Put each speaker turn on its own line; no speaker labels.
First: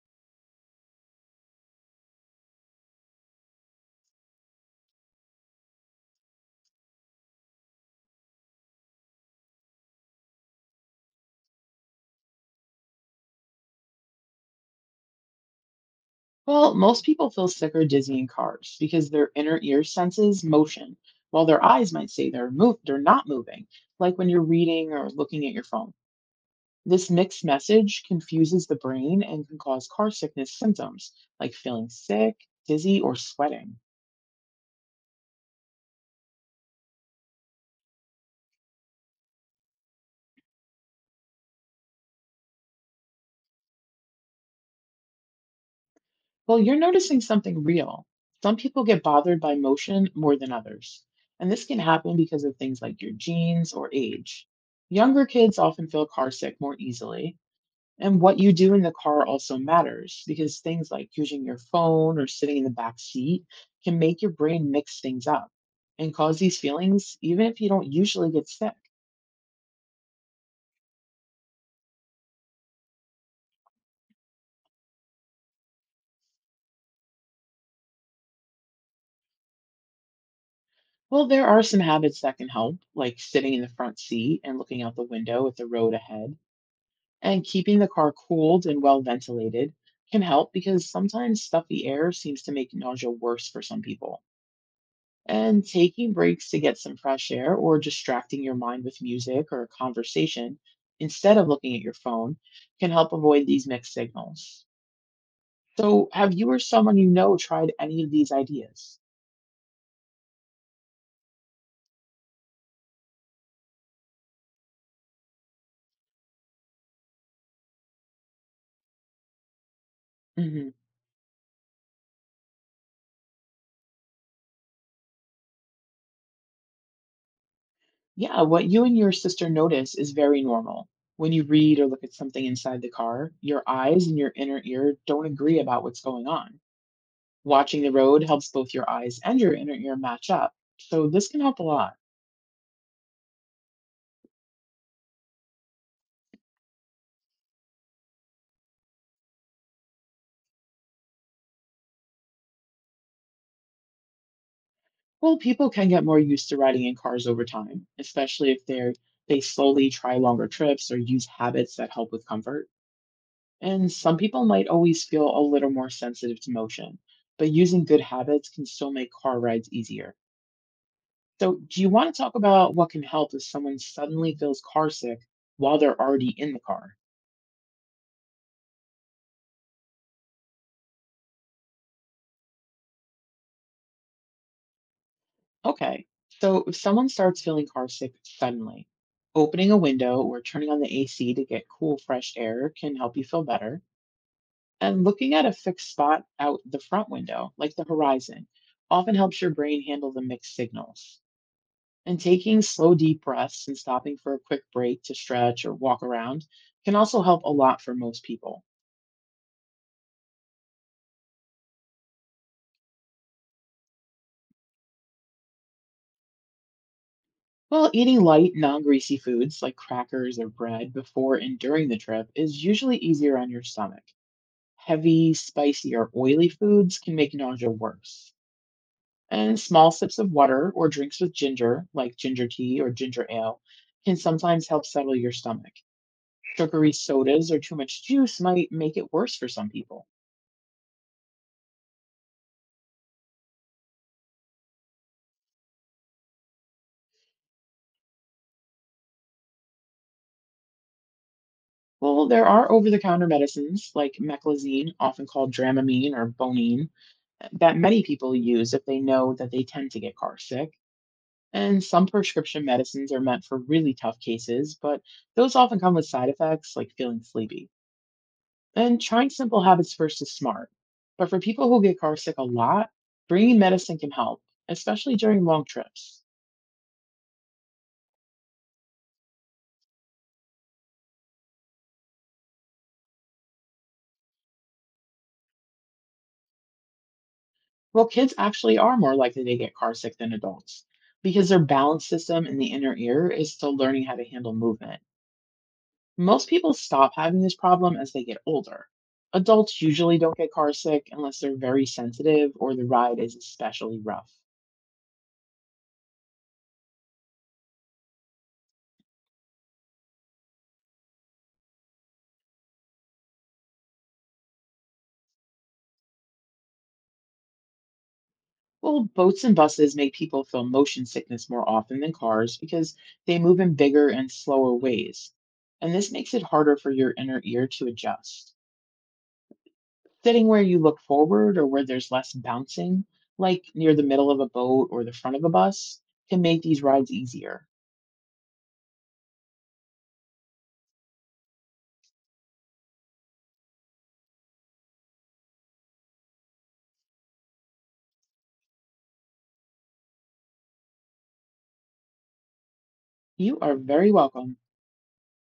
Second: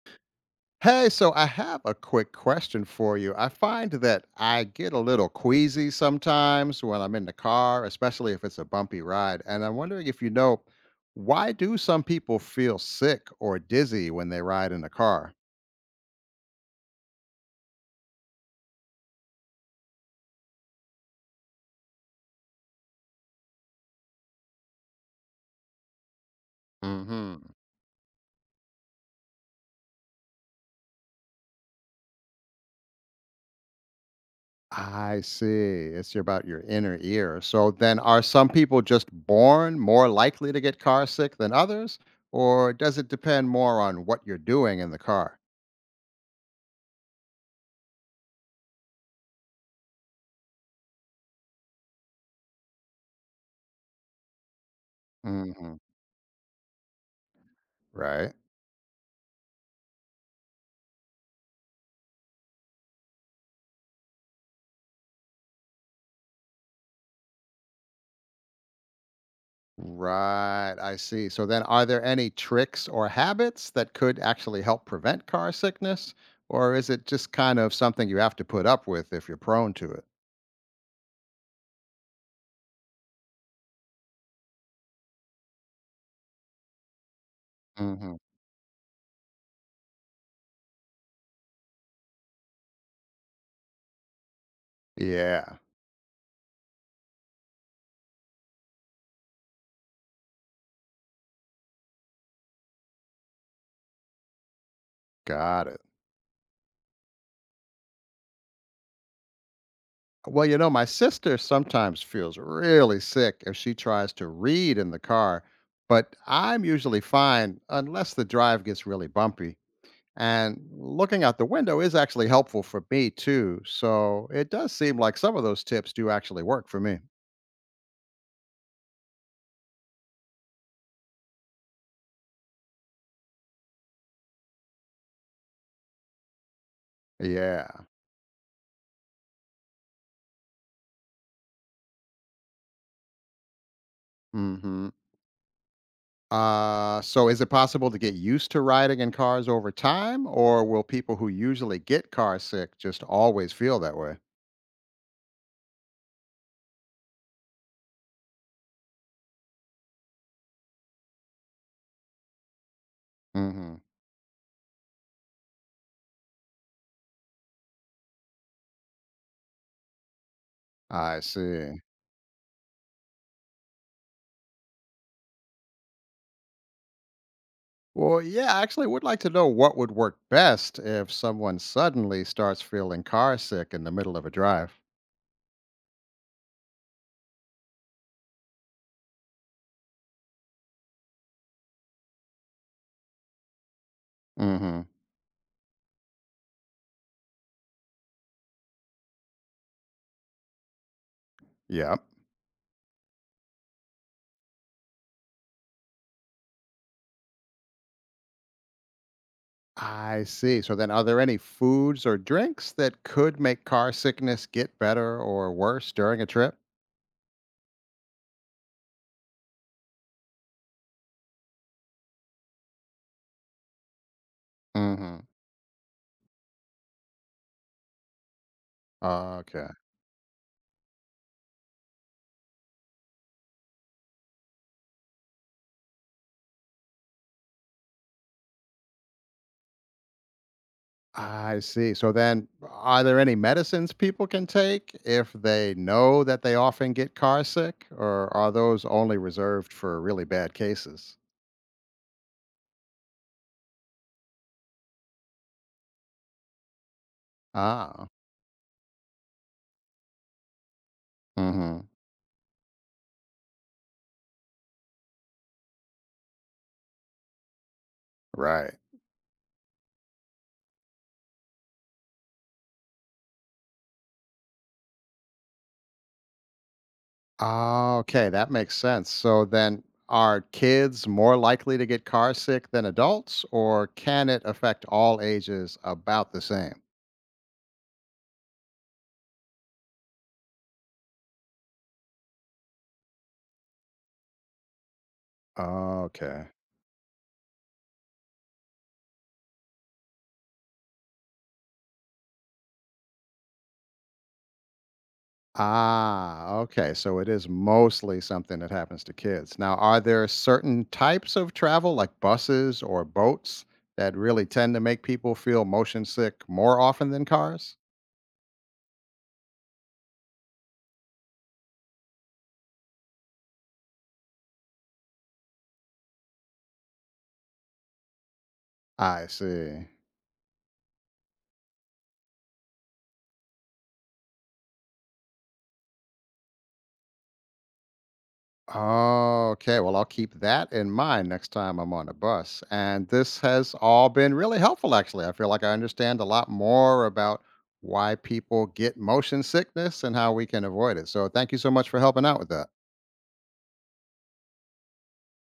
Hey, so I have a quick question for you. I find that I get a little queasy sometimes when I'm in the car, especially if it's a bumpy ride. And I'm wondering if you know why do some people feel sick or dizzy when they ride in the car?
Well, most people feel sick or dizzy in cars because their inner ear senses motion, while their eyes might say they're not moving, like when you're reading or looking at your phone. This
Hmm.
mixed message confuses the brain and can cause car sickness symptoms like feeling sick, dizzy, or sweating.
I see. It's about your inner ear. So then are some people just born more likely to get car sick than others? Or does it depend more on what you're doing in the car?
Well, you're noticing something real. Some people get bothered by motion more than others, and this can happen because of things like your genes or age. Younger kids
Hmm.
often feel car sick more easily. And
Right.
what you do in the car also matters because things like using your phone or sitting in the back seat can make your brain mix things up and cause these feelings, even if you don't usually get sick.
Right, I see. So then are there any tricks or habits that could actually help prevent car sickness? Or is it just kind of something you have to put up with if you're prone to it?
Well, there are some habits that can help, like sitting in the front seat and looking out the window at the road ahead. And keeping the car
Hmm.
cooled and well ventilated can help because sometimes stuffy air seems to make nausea worse for some people.
Yeah,
And taking breaks to get some fresh air or distracting your mind with music or a conversation instead of looking at your phone can help avoid these mixed signals.
got it.
So, have you or someone you know tried any of these ideas?
Well, my sister sometimes feels really sick if she tries to read in the car, but I'm usually fine unless the drive gets really bumpy. And
Hmm.
looking out the window is actually helpful for me too. So it does seem like some of those tips do actually work for me.
Yeah, what you and your sister notice is very normal. When you read or look at something inside the car, your eyes and your inner ear don't agree about what's going on.
Yeah.
Watching the road helps both your eyes and your inner ear match up. So, this can help a lot.
Mhm. So is it possible to get used to riding in cars over time, or will people who usually get car sick just always feel that way?
Well, people can get more used to riding in cars over time, especially if they slowly try longer trips or use habits that help with comfort.
Mhm.
And some people might always feel a little more sensitive to motion, but using good habits can still make car rides easier.
I
So,
see.
do you want to talk about what can help if someone suddenly feels car sick while they're already in the car?
Well, yeah, I actually would like to know what would work best if someone suddenly starts feeling car sick in the middle of a drive.
Okay. So, if someone starts feeling car sick suddenly, opening a window or turning on the AC to get cool, fresh air can help you feel better.
Mhm.
And looking at a fixed spot out the front window, like the horizon, often helps your brain handle the mixed signals.
Yep.
And taking slow, deep breaths and stopping for a quick break to stretch or walk around can also help a lot for most people.
I see. So then are there any foods or drinks that could make car sickness get better or worse during a trip?
Well, eating light, non greasy foods like crackers or bread before and during the trip is usually easier on your stomach.
Mhm.
Heavy, spicy, or oily foods can make nausea worse. And
Okay.
small sips of water or drinks with ginger, like ginger tea or ginger ale, can sometimes help settle your stomach. Sugary sodas or too much juice might make it worse for some people.
I see. So then, are there any medicines people can take if they know that they often get car sick, or are those only reserved for really bad cases?
Well, there are over the counter medicines like meclizine, often called dramamine or bonine, that many
Ah.
people use if they know that they tend to get car sick. And
Hmm.
some prescription medicines are meant for really tough cases, but those often come with side effects like feeling sleepy.
Right.
And trying simple habits first is smart. But for people who get car sick a lot, bringing medicine can help, especially during long trips.
Ah, okay, that makes sense. So then, are kids more likely to get car sick than adults, or can it affect all ages about the same?
Well, kids actually are more likely to get car sick than adults because their balance system in the inner ear is still learning how to handle movement. Most
Okay.
people stop having this problem as they get older. Adults usually don't get car sick unless they're very sensitive or the ride is especially rough.
Ah, okay. So it is mostly something that happens to kids. Now, are there certain types of travel, like buses or boats, that really tend to make people feel motion sick more often than cars?
Well, boats and buses make people feel motion sickness more often than cars because they move in bigger and slower ways. And this makes it harder for your inner ear to adjust.
I see.
Sitting where you look forward or where there's less bouncing, like near the middle of a boat or the front of a bus, can make these rides easier.
Okay, well, I'll keep that in mind next time I'm on a bus. And this has all been really helpful, actually. I feel like I understand a lot more about why people get motion sickness and how we can avoid it. So, thank you so much for helping out with that.
You are very welcome.